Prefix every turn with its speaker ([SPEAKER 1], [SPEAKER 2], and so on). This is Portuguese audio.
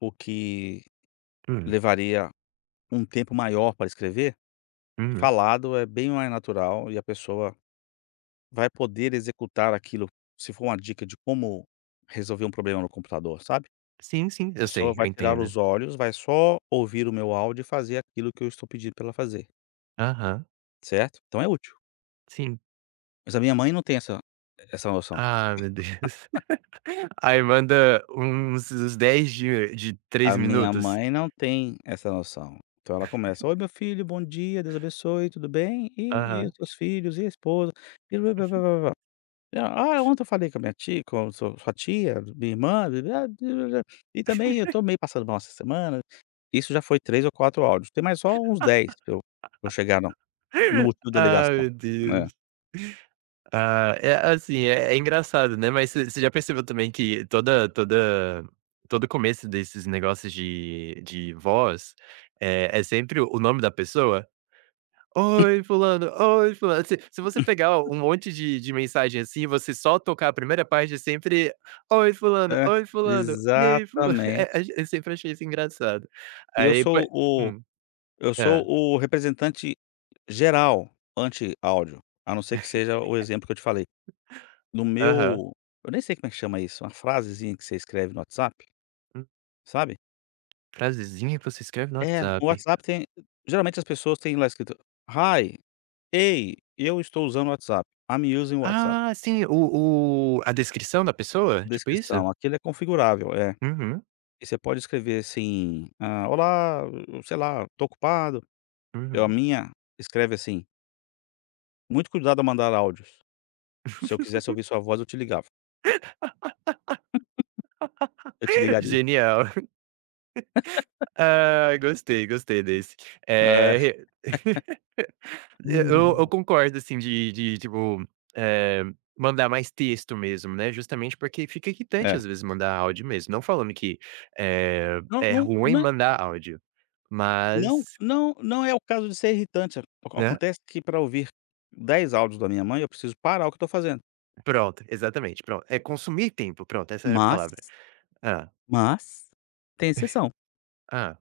[SPEAKER 1] O que
[SPEAKER 2] Hum.
[SPEAKER 1] levaria um tempo maior para escrever,
[SPEAKER 2] Hum.
[SPEAKER 1] falado é bem mais natural e a pessoa vai poder executar aquilo, se for uma dica de como resolver um problema no computador, sabe.
[SPEAKER 2] Sim, sim.
[SPEAKER 1] A
[SPEAKER 2] Eu
[SPEAKER 1] pessoa
[SPEAKER 2] sei, eu
[SPEAKER 1] vai tirar
[SPEAKER 2] entendo.
[SPEAKER 1] os olhos, vai só ouvir o meu áudio e fazer aquilo que eu estou pedindo pra ela fazer.
[SPEAKER 2] Aham.
[SPEAKER 1] Certo? Então é útil.
[SPEAKER 2] Sim.
[SPEAKER 1] Mas a minha mãe não tem essa essa noção.
[SPEAKER 2] Ah, meu Deus. Aí manda uns uns 10 de de 3
[SPEAKER 1] A minha
[SPEAKER 2] minutos.
[SPEAKER 1] mãe não tem essa noção, então ela começa: "Oi meu filho, bom dia, Deus abençoe, tudo bem? E e os
[SPEAKER 2] Aham.
[SPEAKER 1] seus filhos, e a esposa? e. Ah, ontem eu falei com a minha tia com su sua tia, minha irmã e também eu tô meio passando mal essa semana", isso já foi 3 ou 4 áudios, tem mais só uns 10 pra eu pra eu chegar no no motivo da
[SPEAKER 2] Ah,
[SPEAKER 1] ligação.
[SPEAKER 2] meu Deus.
[SPEAKER 1] É.
[SPEAKER 2] Ah, é assim é é engraçado, né, mas você você já percebeu também que toda toda todo o começo desses negócios de de voz, eh, é sempre o nome da pessoa. "Oi fulano, oi fulano". Se se você pegar um monte de de mensagem assim, e você só tocar a 1º parte é sempre: "Oi fulano,
[SPEAKER 1] Hã.
[SPEAKER 2] oi fulano, e aí fula" é
[SPEAKER 1] Exatamente.
[SPEAKER 2] é eu sempre achei isso engraçado.
[SPEAKER 1] E eu
[SPEAKER 2] Aí poe
[SPEAKER 1] sou o
[SPEAKER 2] Hum,
[SPEAKER 1] eu sou
[SPEAKER 2] hã.
[SPEAKER 1] o representante geral anti-áudio, a não ser que seja o exemplo que eu te falei. No
[SPEAKER 2] Aham.
[SPEAKER 1] meu eu nem sei como é que chama isso, uma frasezinha que você escreve no WhatsApp?
[SPEAKER 2] Hum.
[SPEAKER 1] Sabe.
[SPEAKER 2] Frasezinha que você escreve no
[SPEAKER 1] É, o
[SPEAKER 2] WhatsApp.
[SPEAKER 1] WhatsApp tem geralmente as pessoas têm lá escrito: "Hi, ei, eu estou usando o WhatsApp. I'm using o WhatsApp".
[SPEAKER 2] Ah, sim, o o a descrição da pessoa, tipo isso?
[SPEAKER 1] Descrição, aquele é configurável, é.
[SPEAKER 2] Uhum.
[SPEAKER 1] E você pode escrever assim, "Ah, olá, sei lá, estou ocupado." Eu a
[SPEAKER 2] Uhum.
[SPEAKER 1] minha escreve assim "muito cuidado ao mandar áudios. Se eu quisesse ouvir sua voz, eu te ligava". "Eu te ligaria".
[SPEAKER 2] Genial. Ai, gostei, gostei desse.
[SPEAKER 1] Ah.
[SPEAKER 2] Eh, re e eu eu concordo, assim, de de tipo, eh, mandar mais texto mesmo, né, justamente porque fica irritante,
[SPEAKER 1] É.
[SPEAKER 2] às vezes, mandar áudio mesmo. Não falando que, eh,
[SPEAKER 1] Não
[SPEAKER 2] é
[SPEAKER 1] não
[SPEAKER 2] ruim
[SPEAKER 1] não
[SPEAKER 2] mandar áudio,
[SPEAKER 1] não
[SPEAKER 2] mas
[SPEAKER 1] não não é o caso de ser irritante, aco
[SPEAKER 2] Né.
[SPEAKER 1] acontece que pra ouvir 10 áudios da minha mãe, eu preciso parar o que tô fazendo.
[SPEAKER 2] Pronto, exatamente, pronto, é consumir tempo, pronto, essa era a
[SPEAKER 1] Mas
[SPEAKER 2] palavra. Hã.
[SPEAKER 1] mas tem exceção.
[SPEAKER 2] Hã.